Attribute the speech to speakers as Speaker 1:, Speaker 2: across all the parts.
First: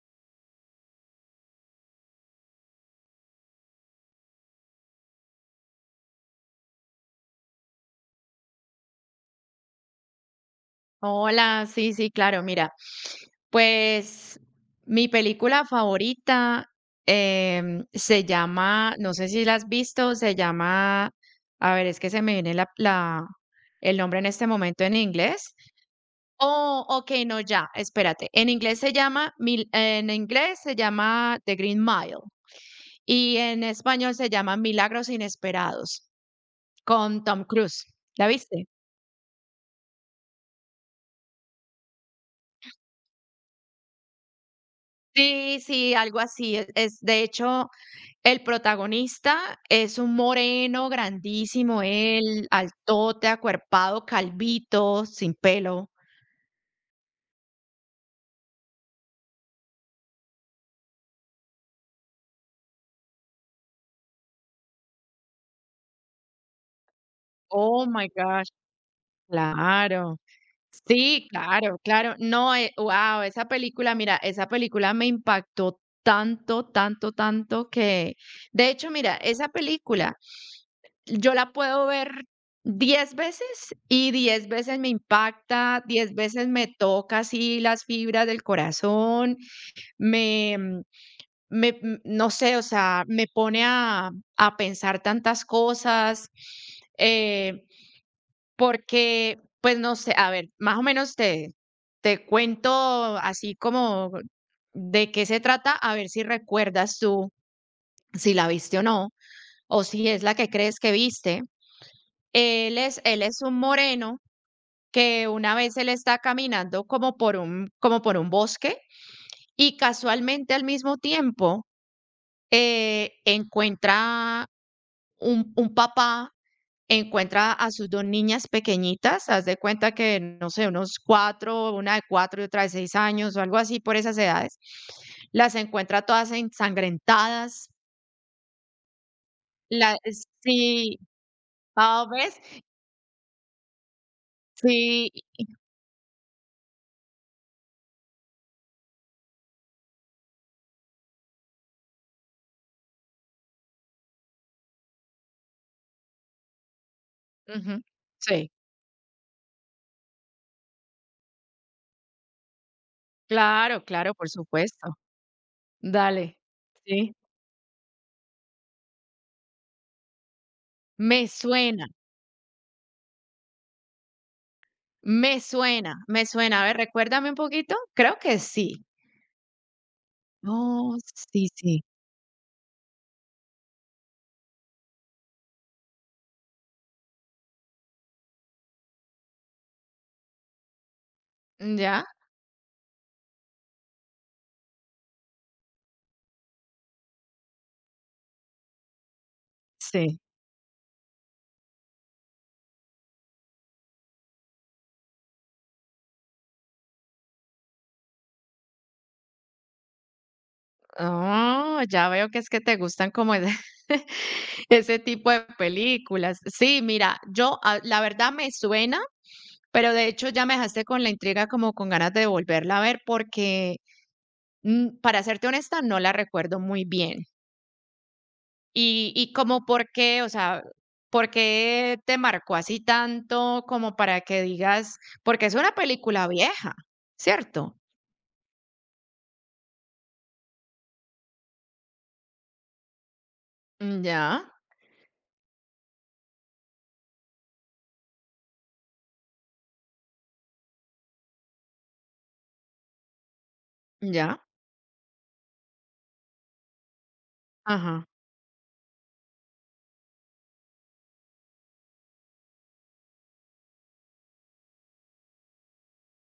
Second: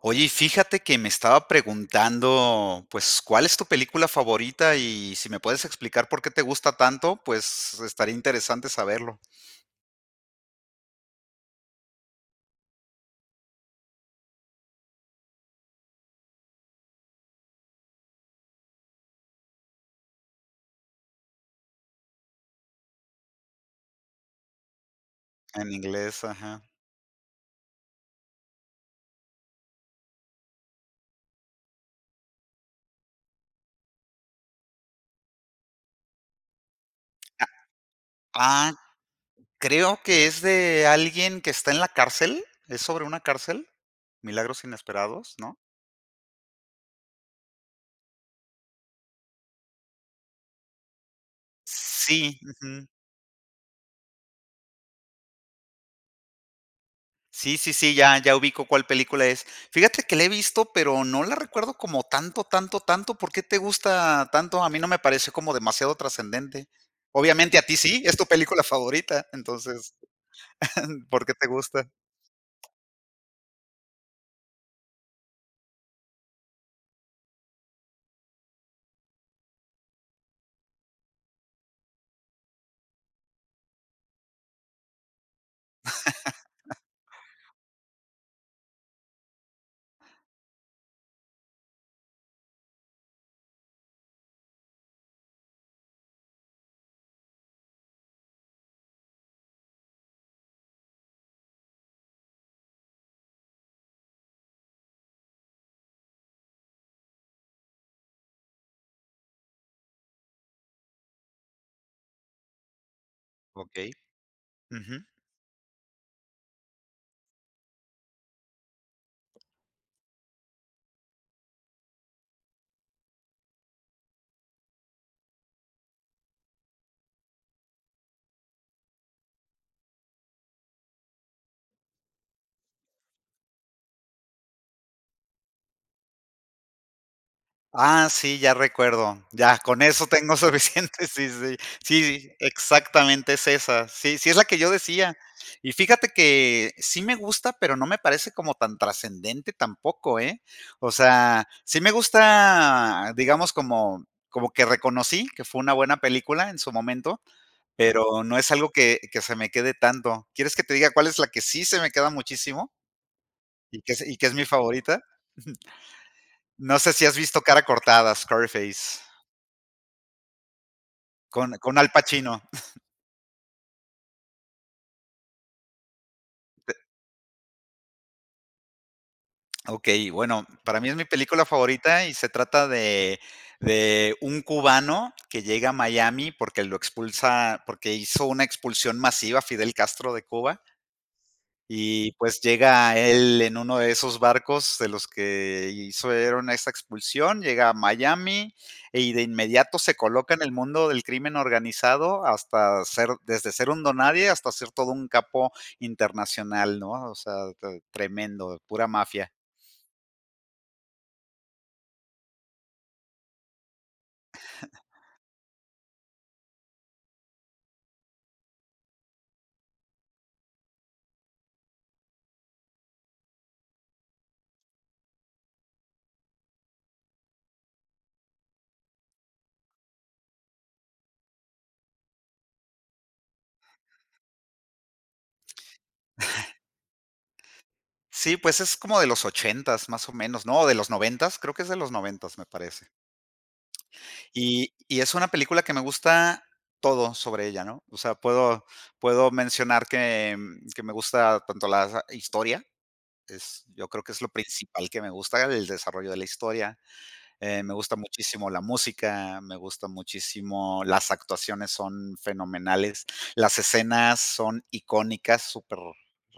Speaker 1: Oye, y fíjate que me estaba preguntando, pues, ¿cuál es tu película favorita? Y si me puedes explicar por qué te gusta tanto, pues estaría interesante saberlo.
Speaker 2: Hola, sí, sí, claro, mira, pues mi película favorita se llama, no sé si la has visto, se llama, a ver, es que se me viene el nombre en este momento en inglés.
Speaker 1: En inglés, ajá.
Speaker 2: Oh, ok, no, ya, espérate. En inglés se llama, en inglés se llama The Green Mile y en español se llama Milagros Inesperados con Tom
Speaker 1: Ah,
Speaker 2: Cruise. ¿La viste?
Speaker 1: ah, creo que es de alguien que está en la cárcel. ¿Es sobre una cárcel? Milagros inesperados, ¿no?
Speaker 2: Sí, sí, algo así. De hecho, el protagonista es un moreno grandísimo
Speaker 1: Sí,
Speaker 2: él,
Speaker 1: ujú.
Speaker 2: altote, acuerpado, calvito, sin pelo.
Speaker 1: Sí, sí, sí, ya ubico cuál película es. Fíjate que la he visto, pero no la recuerdo como tanto, tanto, tanto. ¿Por qué te gusta tanto? A mí no me pareció como demasiado trascendente. Obviamente a ti
Speaker 2: Oh
Speaker 1: sí,
Speaker 2: my
Speaker 1: es tu
Speaker 2: gosh,
Speaker 1: película favorita, entonces,
Speaker 2: claro.
Speaker 1: ¿por
Speaker 2: Sí,
Speaker 1: qué te
Speaker 2: claro,
Speaker 1: gusta?
Speaker 2: claro. No, wow, esa película, mira, esa película me impactó tanto, tanto, tanto que, de hecho, mira, esa película yo la puedo ver 10 veces, y 10 veces me impacta, 10 veces me toca así las fibras del corazón. Me mm, no sé, o sea, me pone a pensar tantas cosas, eh, porque, pues, no sé, a ver, más o menos te cuento así como de qué se trata, a ver si recuerdas tú si la viste o no, o si es la que crees que viste. Él es un
Speaker 1: Okey.
Speaker 2: moreno que una vez él está caminando como por un bosque y casualmente al mismo tiempo encuentra un papá, encuentra a sus dos niñas pequeñitas, haz de cuenta que, no sé, una de cuatro y otra de seis años o algo así por esas edades, las encuentra todas ensangrentadas,
Speaker 1: Ah, sí, ya recuerdo. Ya, con
Speaker 2: la,
Speaker 1: eso tengo
Speaker 2: sí,
Speaker 1: suficiente. Sí, sí.
Speaker 2: ah,
Speaker 1: Sí,
Speaker 2: ¿ves?
Speaker 1: exactamente es esa. Sí, sí es la que yo
Speaker 2: Sí,
Speaker 1: decía. Y fíjate que sí me gusta, pero no me parece como tan trascendente tampoco, ¿eh? O sea, sí me gusta, digamos, como como que reconocí que fue una buena película en su momento,
Speaker 2: ujú,
Speaker 1: pero no es
Speaker 2: sí,
Speaker 1: algo que se me quede tanto. ¿Quieres que te diga cuál es la que sí se me queda muchísimo y
Speaker 2: claro,
Speaker 1: que es
Speaker 2: claro,
Speaker 1: y que
Speaker 2: por
Speaker 1: es mi
Speaker 2: supuesto,
Speaker 1: favorita?
Speaker 2: dale,
Speaker 1: No sé si
Speaker 2: sí,
Speaker 1: has visto Cara cortada, Scarface.
Speaker 2: me
Speaker 1: Con
Speaker 2: suena,
Speaker 1: Al Pacino.
Speaker 2: me suena, me suena, a ver, recuérdame un poquito, creo que sí,
Speaker 1: Ok, bueno, para mí es
Speaker 2: oh,
Speaker 1: mi película
Speaker 2: sí, sí.
Speaker 1: favorita y se trata de un cubano que llega a Miami porque lo expulsa, porque hizo una expulsión masiva a Fidel Castro de Cuba.
Speaker 2: ¿Ya?
Speaker 1: Y, pues, llega él en uno de esos barcos de los que hicieron esa expulsión, llega a Miami y de inmediato se
Speaker 2: Sí.
Speaker 1: coloca en el mundo del crimen organizado hasta ser desde ser un donadie hasta ser todo un capo internacional, ¿no? O sea, te tremendo, pura mafia.
Speaker 2: Oh, ya veo que es que te gustan como ese ese tipo de películas. Sí, mira, yo, la verdad me suena, pero de hecho ya me dejaste con la intriga, como con ganas de volverla a ver, porque, para serte honesta, no la recuerdo muy bien. Y como por qué, o sea, ¿por qué te marcó así tanto como para que digas? Porque es una película vieja, ¿cierto?
Speaker 1: Sí, pues, es como de los ochentas, más o menos, no, de los noventas, creo que es de los noventas, me parece.
Speaker 2: Mm, ya,
Speaker 1: Y es una película que me gusta todo sobre ella, ¿no? O sea, puedo mencionar que, que me gusta tanto la sa historia, es yo creo que es lo
Speaker 2: ya,
Speaker 1: principal que me gusta, el desarrollo de la historia, me gusta
Speaker 2: ajá,
Speaker 1: muchísimo la música, me gusta muchísimo las actuaciones son fenomenales, las escenas son icónicas, súper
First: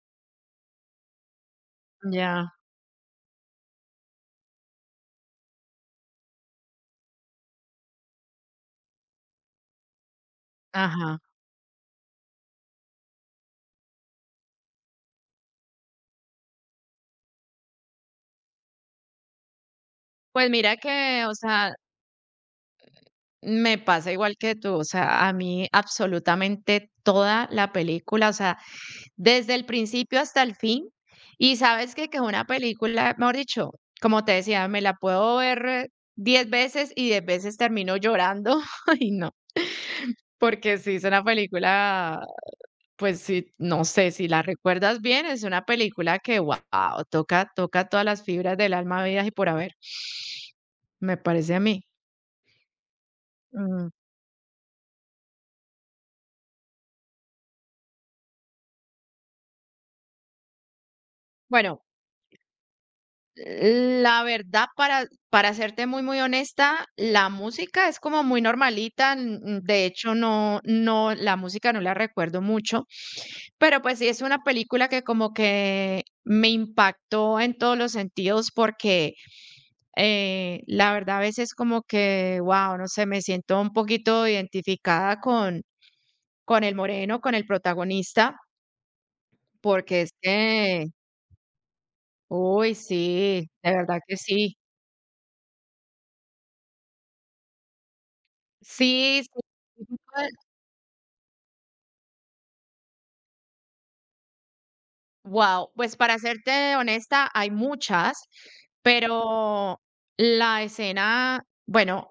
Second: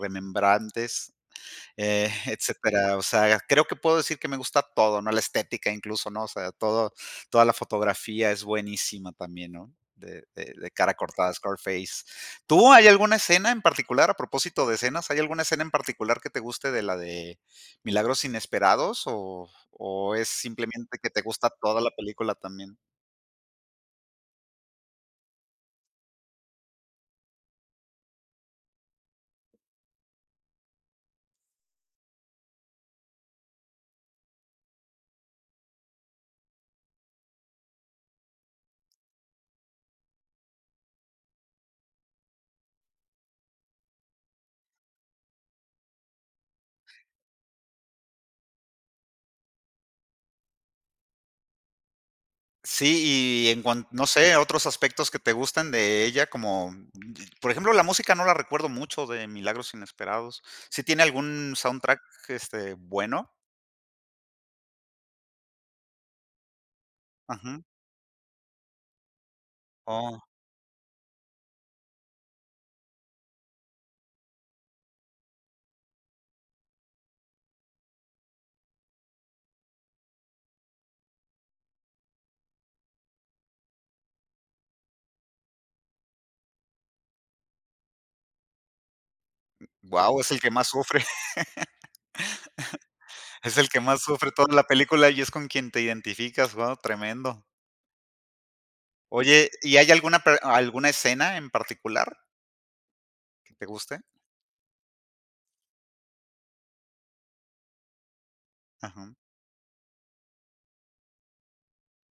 Speaker 1: remembrantes
Speaker 2: ya,
Speaker 1: etcétera. O sea, creo que puedo decir que me gusta todo, ¿no? La estética incluso, ¿no? O sea, todo, toda la fotografía es buenísima también, ¿no? De cara
Speaker 2: ajá.
Speaker 1: cortada, Scarface. ¿Tú hay alguna escena en particular, a propósito de escenas, hay alguna escena en particular que te guste de la de Milagros Inesperados o es
Speaker 2: Pues mira
Speaker 1: simplemente que te
Speaker 2: que, o
Speaker 1: gusta
Speaker 2: sea,
Speaker 1: toda la película también?
Speaker 2: me pasa igual que tú, o sea, a mí absolutamente toda la película, o sea, desde el principio hasta el fin, y sabes que es una película, mejor dicho, como te decía, me la puedo ver 10 veces y 10 veces termino llorando, y no, porque sí es una película, pues sí, no sé, si la recuerdas bien, es una película que, wow, toca, toca todas las fibras del alma, vidas y por haber, me parece a mí.
Speaker 1: Sí, y en cuan
Speaker 2: Mm.
Speaker 1: no sé, otros aspectos que te gustan de ella, como, por ejemplo, la música no la recuerdo mucho de Milagros Inesperados. ¿Sí tiene algún
Speaker 2: Bueno,
Speaker 1: soundtrack, este, bueno?
Speaker 2: la verdad, para serte muy, muy honesta, la
Speaker 1: Ujú.
Speaker 2: música es como muy normalita. De hecho,
Speaker 1: Oh,
Speaker 2: no, no, la música no la recuerdo mucho, pero pues sí es una película que como que me impactó en todos los sentidos porque la verdad a veces como que, wow, no sé, me siento un poquito identificada con el moreno, con el protagonista, porque es
Speaker 1: guau, es el que más
Speaker 2: que,
Speaker 1: sufre,
Speaker 2: uy, sí,
Speaker 1: es el
Speaker 2: de
Speaker 1: que
Speaker 2: verdad
Speaker 1: más
Speaker 2: que
Speaker 1: sufre toda
Speaker 2: sí.
Speaker 1: la película y es con quien te identificas, guau, tremendo.
Speaker 2: Sí, sí.
Speaker 1: Oye, ¿y hay alguna per alguna escena en particular que te guste?
Speaker 2: Wow, pues para serte honesta, hay muchas,
Speaker 1: Ajá.
Speaker 2: pero la escena, bueno,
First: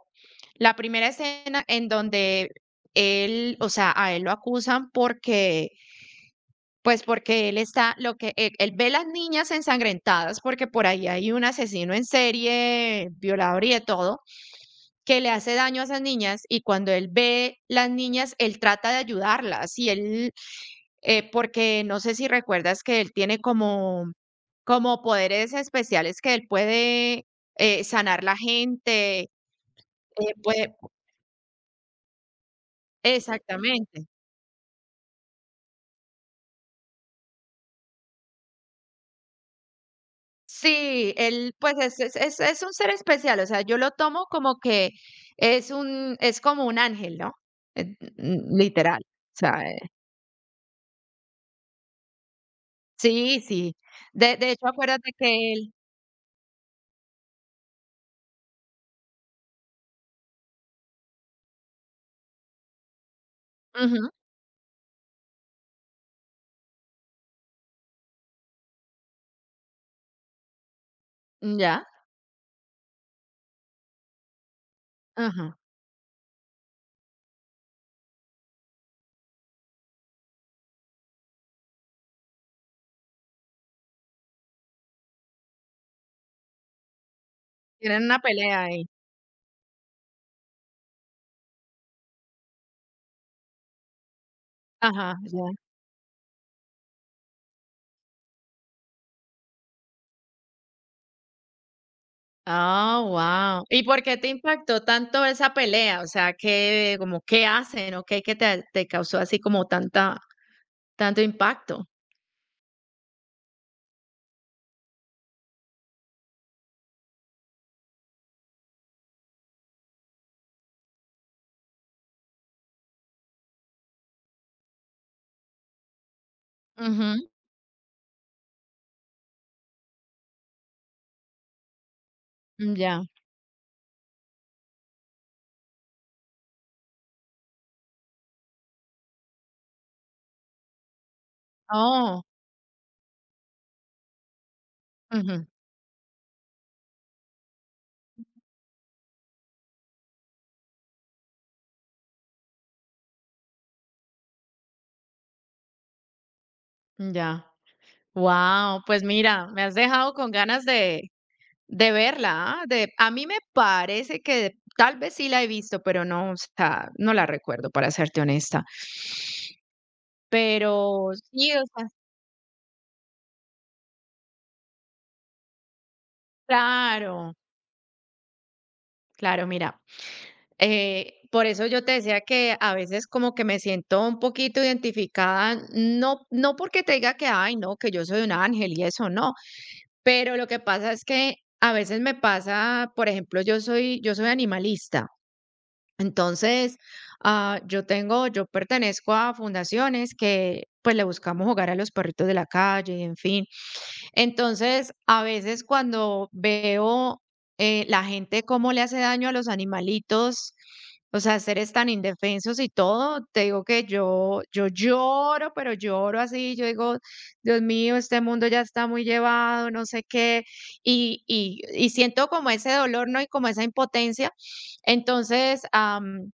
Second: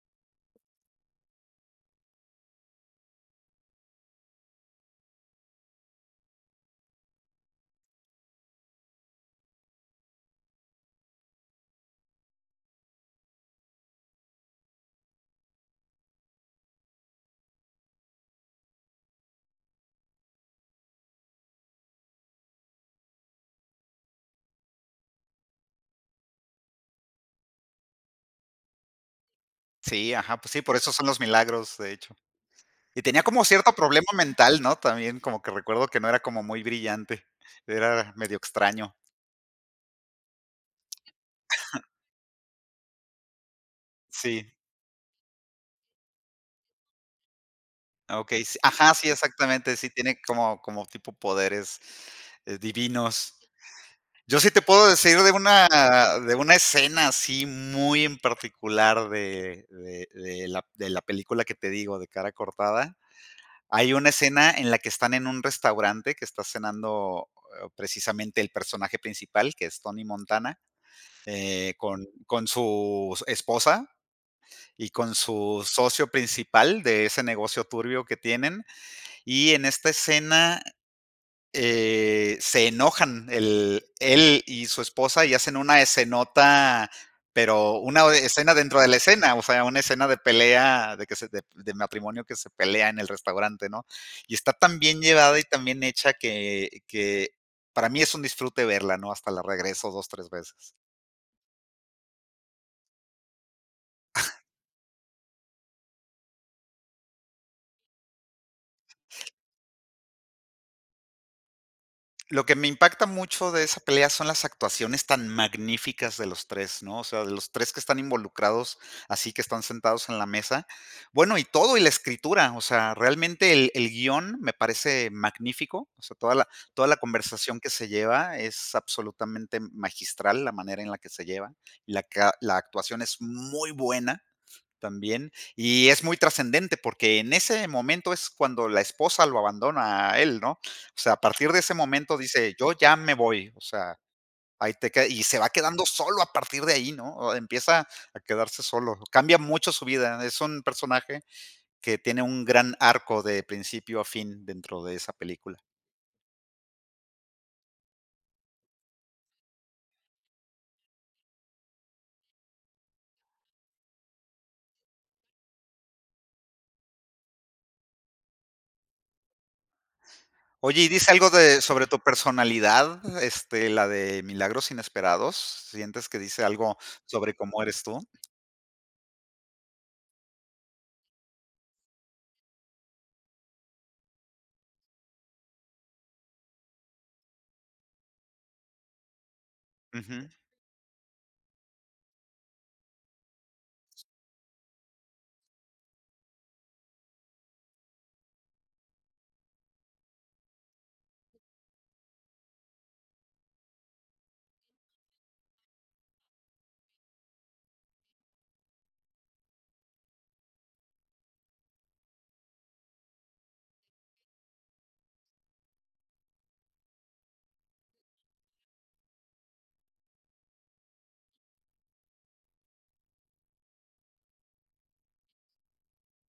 Speaker 2: la primera escena en donde él, o sea, a él lo acusan porque, pues porque él está, lo que él ve las niñas ensangrentadas, porque por ahí hay un asesino en serie, violador y de todo, que le hace daño a esas niñas, y cuando él ve las niñas, él trata de ayudarlas y él, porque no sé si recuerdas que él tiene como, como poderes especiales que él puede sanar la gente,
Speaker 1: Sí,
Speaker 2: eh,
Speaker 1: ajá, pues sí,
Speaker 2: puede,
Speaker 1: por eso son los milagros, de hecho. Y tenía como cierto problema
Speaker 2: exactamente.
Speaker 1: mental, ¿no? También como que recuerdo que no era como muy brillante, era medio extraño.
Speaker 2: Sí, él pues es un ser especial, o sea, yo lo tomo
Speaker 1: Sí,
Speaker 2: como que es un, es como un ángel, ¿no?
Speaker 1: okey, sí, ajá,
Speaker 2: Literal.
Speaker 1: sí,
Speaker 2: O sea,
Speaker 1: exactamente, sí tiene como como tipo poderes, divinos.
Speaker 2: sí, sí.
Speaker 1: Yo sí
Speaker 2: De
Speaker 1: te
Speaker 2: hecho,
Speaker 1: puedo
Speaker 2: acuérdate
Speaker 1: decir
Speaker 2: que
Speaker 1: de una escena así muy en particular de la de la película que te digo, de Cara cortada. Hay una
Speaker 2: él,
Speaker 1: escena en la que están en un restaurante que está cenando, precisamente el personaje principal, que es Tony Montana.
Speaker 2: mm, ya,
Speaker 1: Con su esposa y con
Speaker 2: ajá.
Speaker 1: su socio principal de ese negocio turbio que tienen. Y en esta escena, se enojan el él y su esposa y hacen una escenota, pero
Speaker 2: Tienen
Speaker 1: una
Speaker 2: una
Speaker 1: escena
Speaker 2: pelea
Speaker 1: dentro
Speaker 2: ahí.
Speaker 1: de la escena, o sea, una escena de pelea, de que se de matrimonio que se pelea en el restaurante, ¿no? Y está tan bien
Speaker 2: Ajá,
Speaker 1: llevada y
Speaker 2: ya.
Speaker 1: tan bien hecha que para mí es un disfrute verla, ¿no? Hasta la regreso 2 3 veces.
Speaker 2: Ah, wow. ¿Y por qué te impactó tanto esa pelea? O sea, ¿qué como qué hacen o qué que te causó así como tanta tanto impacto?
Speaker 1: Lo que me impacta mucho de esa pelea son las actuaciones tan magníficas de los 3, ¿no? O sea, de los 3 que están involucrados, así que están sentados en la mesa. Bueno, y todo, y la escritura, o sea, realmente el guión me parece magnífico, o sea, toda la
Speaker 2: Ujú,
Speaker 1: conversación que se lleva es absolutamente magistral la manera en la que se lleva, y la, ca- la actuación
Speaker 2: ya.
Speaker 1: es muy buena. También, y es muy trascendente porque en ese momento es cuando la esposa lo abandona a él, ¿no? O sea, a partir de ese momento
Speaker 2: Oh,
Speaker 1: dice: "Yo ya me voy", o sea, ahí te queda y se
Speaker 2: ujú,
Speaker 1: va quedando solo a partir de ahí, ¿no? O empieza a quedarse solo. Cambia mucho su vida. Es un personaje que tiene un gran arco de principio a fin dentro de esa película.
Speaker 2: mm, ya. Wow, pues mira, me has dejado con ganas de verla, de a mí me parece que tal vez sí la he visto, pero no, o sea, no la recuerdo, para serte honesta.
Speaker 1: Oye, y dice
Speaker 2: Pero
Speaker 1: algo
Speaker 2: sí,
Speaker 1: de
Speaker 2: o
Speaker 1: sobre
Speaker 2: sea,
Speaker 1: tu personalidad, este, la de Milagros Inesperados, ¿sientes que dice algo
Speaker 2: claro,
Speaker 1: sobre cómo eres tú?
Speaker 2: claro, mira, por eso yo te decía que a veces como que me siento un poquito identificada, no, no porque te diga que, ay, no, que yo soy un ángel y eso no,
Speaker 1: Ujú,
Speaker 2: pero lo que pasa es que a veces me pasa, por ejemplo, yo soy animalista, entonces yo tengo, yo pertenezco a fundaciones que pues le buscamos jugar a los perritos de la calle, en fin. Entonces, a veces cuando veo la gente cómo le hace daño a los animalitos, o sea, seres tan indefensos y todo, te digo que yo lloro, pero lloro así, yo digo, Dios mío, este mundo ya está muy llevado, no sé qué, y siento como ese dolor, ¿no? Y como esa impotencia. Entonces,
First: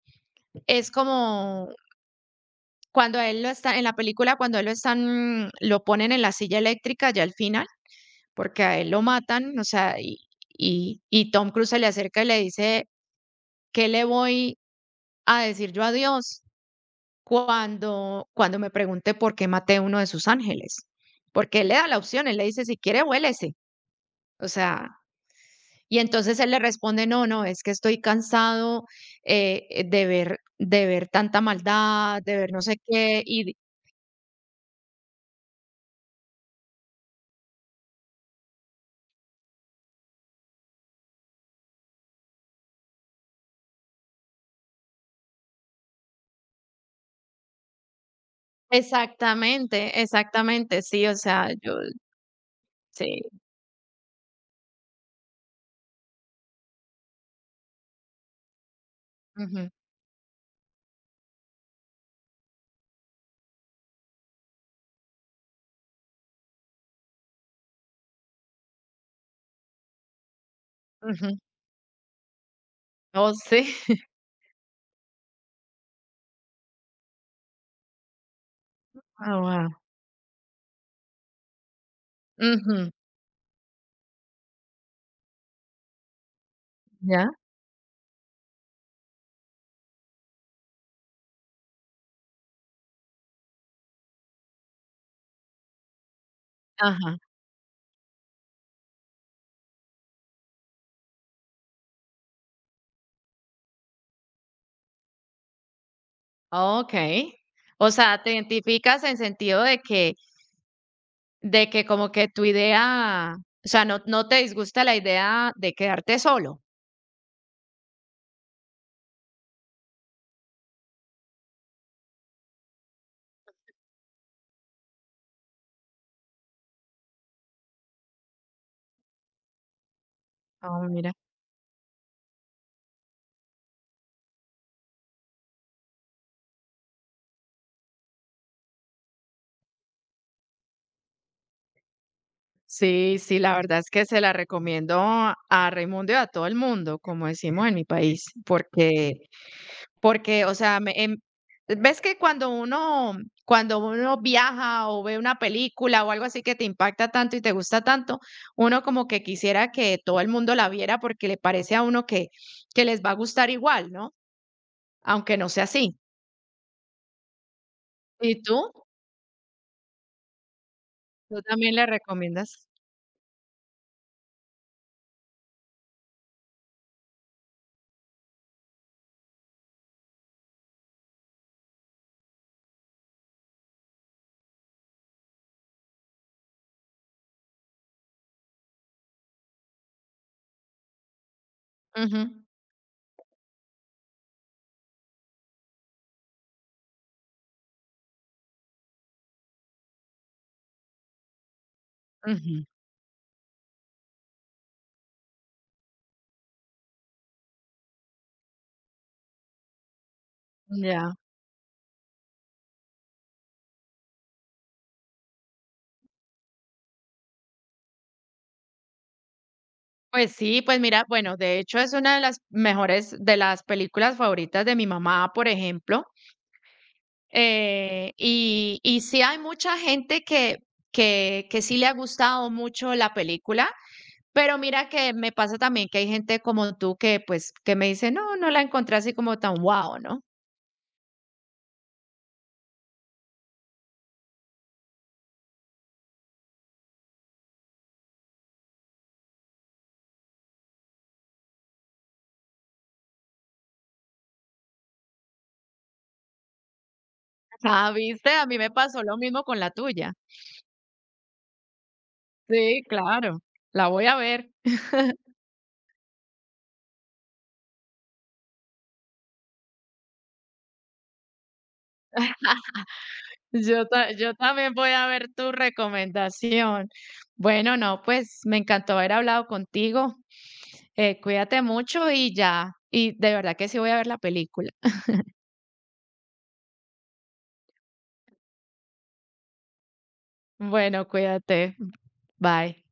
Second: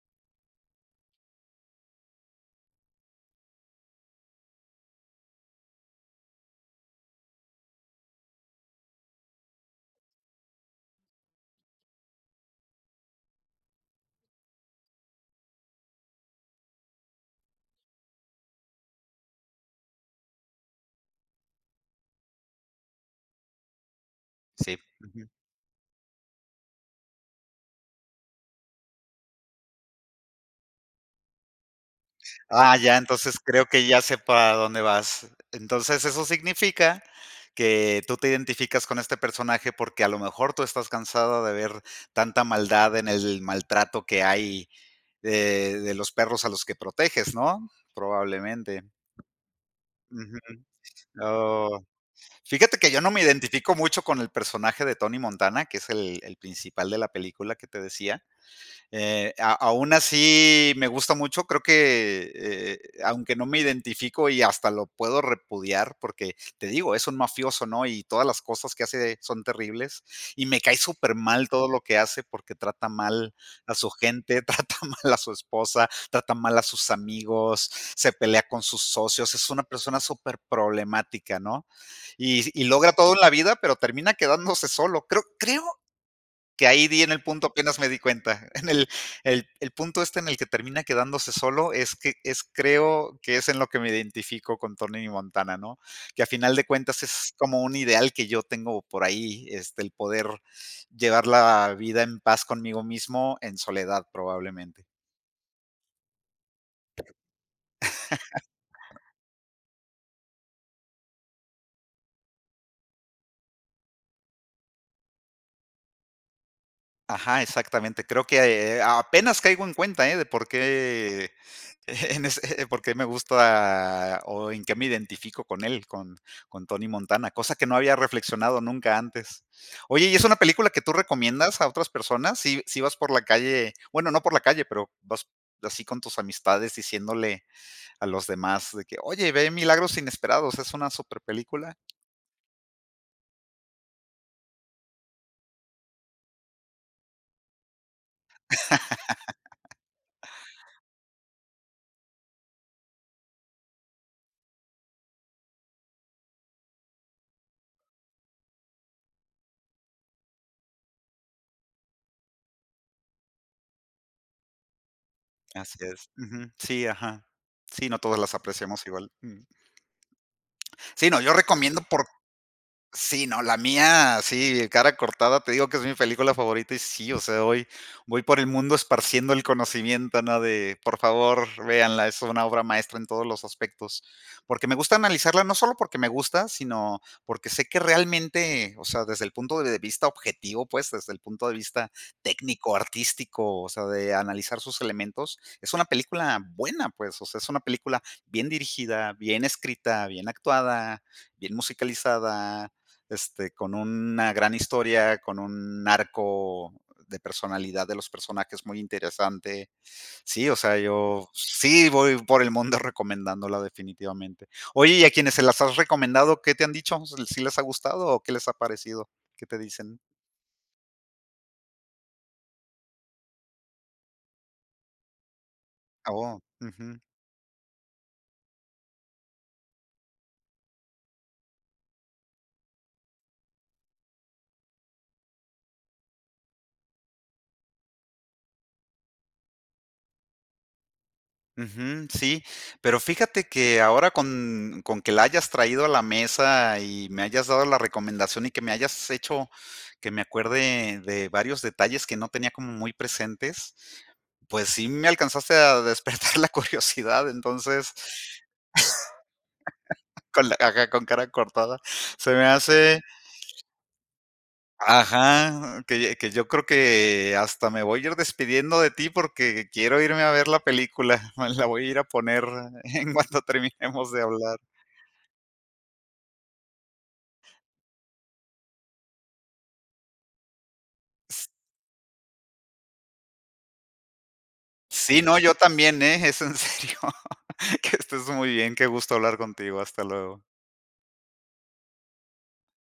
Speaker 2: es como cuando a él lo está, en la película, cuando a él lo están, lo ponen en la silla eléctrica, ya al final porque a él lo matan, o sea, y Tom Cruise se le acerca y le dice, ¿qué le voy a decir yo a Dios cuando, cuando me pregunte por qué maté uno de sus ángeles? Porque él le da la opción, él le dice, si quiere, vuélese. O
Speaker 1: sí.
Speaker 2: sea, y entonces él le responde, no, no, es que estoy cansado de ver tanta maldad, de ver no
Speaker 1: Ah,
Speaker 2: sé
Speaker 1: ya,
Speaker 2: qué,
Speaker 1: entonces creo que ya sé para dónde vas. Entonces, eso significa que tú te identificas con este personaje porque a lo mejor tú estás cansada de ver tanta maldad en el maltrato que hay de los perros a los que proteges, ¿no? Probablemente.
Speaker 2: exactamente,
Speaker 1: Ujú.
Speaker 2: exactamente, sí, o sea, yo,
Speaker 1: Oh, fíjate que yo no me
Speaker 2: sí,
Speaker 1: identifico mucho con el personaje de Tony Montana, que es el principal de la película que te decía. A
Speaker 2: ujú,
Speaker 1: aún así me gusta mucho, creo que, aunque no me identifico y hasta lo puedo repudiar, porque te digo, es un mafioso, ¿no? Y todas las cosas que hace son terribles, y me cae súper
Speaker 2: ujú.
Speaker 1: mal todo lo que hace porque trata
Speaker 2: Oh,
Speaker 1: mal a su
Speaker 2: sí.
Speaker 1: gente, trata mal a su esposa, trata mal a sus amigos, se pelea con sus socios, es una
Speaker 2: Ah,
Speaker 1: persona superproblemática, ¿no? Y logra
Speaker 2: ujú,
Speaker 1: todo en la vida, pero termina quedándose solo. Creo que ahí di en el
Speaker 2: ya,
Speaker 1: punto, apenas me di cuenta. En el el punto este en el que termina quedándose solo es creo que es en lo que me identifico con Tony Montana, ¿no? Que a final de cuentas
Speaker 2: ajá,
Speaker 1: es como un ideal que yo tengo por ahí, este, el poder llevar la vida en paz conmigo mismo en soledad, probablemente.
Speaker 2: okay, o sea, te identificas en sentido de que como que tu idea, o sea, no te disgusta la idea de quedarte solo.
Speaker 1: Ajá, exactamente. Creo que, apenas caigo en cuenta, ¿eh? De por qué en ese por qué me gusta o en qué me identifico con él, con Tony Montana, cosa que no había reflexionado nunca antes. Oye, ¿y es una película que
Speaker 2: Ah,
Speaker 1: tú
Speaker 2: mira.
Speaker 1: recomiendas a otras personas? Si si vas por la calle, bueno, no por la calle, pero vas así con tus amistades diciéndole a los demás de que: "Oye, ve Milagros Inesperados, es una super película".
Speaker 2: Sí, sí, la verdad es que se la recomiendo a Raimundo y a todo el mundo, como decimos en mi país, porque, porque, o sea, me em ves que cuando uno viaja o ve una película o algo así que te impacta tanto y te gusta tanto, uno como que quisiera que todo el mundo la viera porque le parece a uno que les va a gustar igual, ¿no? Aunque no sea
Speaker 1: Así
Speaker 2: así.
Speaker 1: es. Ujú. Sí, ajá. Sí, no todas las
Speaker 2: ¿Y tú?
Speaker 1: apreciamos igual. Mm. Sí, no, yo
Speaker 2: ¿Tú también
Speaker 1: recomiendo
Speaker 2: le
Speaker 1: por
Speaker 2: recomiendas?
Speaker 1: Sí, no, la mía, sí, Cara cortada, te digo que es mi película favorita y sí, o sea, hoy voy por el mundo esparciendo el conocimiento, ¿no? De, por favor, véanla, es una obra maestra en todos los aspectos, porque me gusta analizarla, no solo porque me gusta, sino porque sé que realmente, o sea, desde el punto de vista objetivo, pues, desde el punto de vista
Speaker 2: Ujú,
Speaker 1: técnico, artístico, o sea, de analizar sus elementos, es una película buena, pues, o sea, es una película bien dirigida, bien escrita, bien actuada, bien
Speaker 2: ujú,
Speaker 1: musicalizada este, con una gran historia, con un arco de personalidad de los personajes muy interesante. Sí, o sea,
Speaker 2: ya.
Speaker 1: yo sí voy por el mundo recomendándola definitivamente. Oye, y a quienes se las has recomendado, ¿qué te han dicho? ¿Si les ha gustado o qué les ha parecido? ¿Qué te dicen?
Speaker 2: Pues sí, pues mira, bueno, de hecho es una de las mejores de las películas favoritas de mi mamá, por ejemplo.
Speaker 1: Oh, ujú.
Speaker 2: Y sí hay mucha gente que sí le ha gustado mucho la película, pero mira que me pasa también que hay gente como tú que pues que me dice, no, no la encontré así como tan guau, ¿no?
Speaker 1: Ujú, sí, pero fíjate que ahora con que la hayas traído a la mesa y me hayas dado la recomendación y que me hayas hecho que me acuerde de varios detalles que no tenía como muy presentes, pues sí me alcanzaste a despertar la curiosidad,
Speaker 2: Ah,
Speaker 1: entonces,
Speaker 2: viste, a mí me pasó lo mismo con la tuya.
Speaker 1: con la ajá, con cara cortada. Se me
Speaker 2: Sí,
Speaker 1: hace
Speaker 2: claro, la voy a ver.
Speaker 1: ajá, que yo creo que hasta me voy a ir despidiendo de ti porque quiero irme a ver la película, la voy a ir a poner en cuanto
Speaker 2: Yo,
Speaker 1: terminemos de
Speaker 2: yo
Speaker 1: hablar.
Speaker 2: también voy a ver tu recomendación. Bueno, no, pues me encantó haber hablado contigo. Cuídate mucho y ya, y de verdad que sí voy a ver la película.
Speaker 1: Sí, no, yo también, ¿eh? Es en serio. Que estés muy bien, qué gusto hablar contigo. Hasta luego.
Speaker 2: Bueno, cuídate. Bye.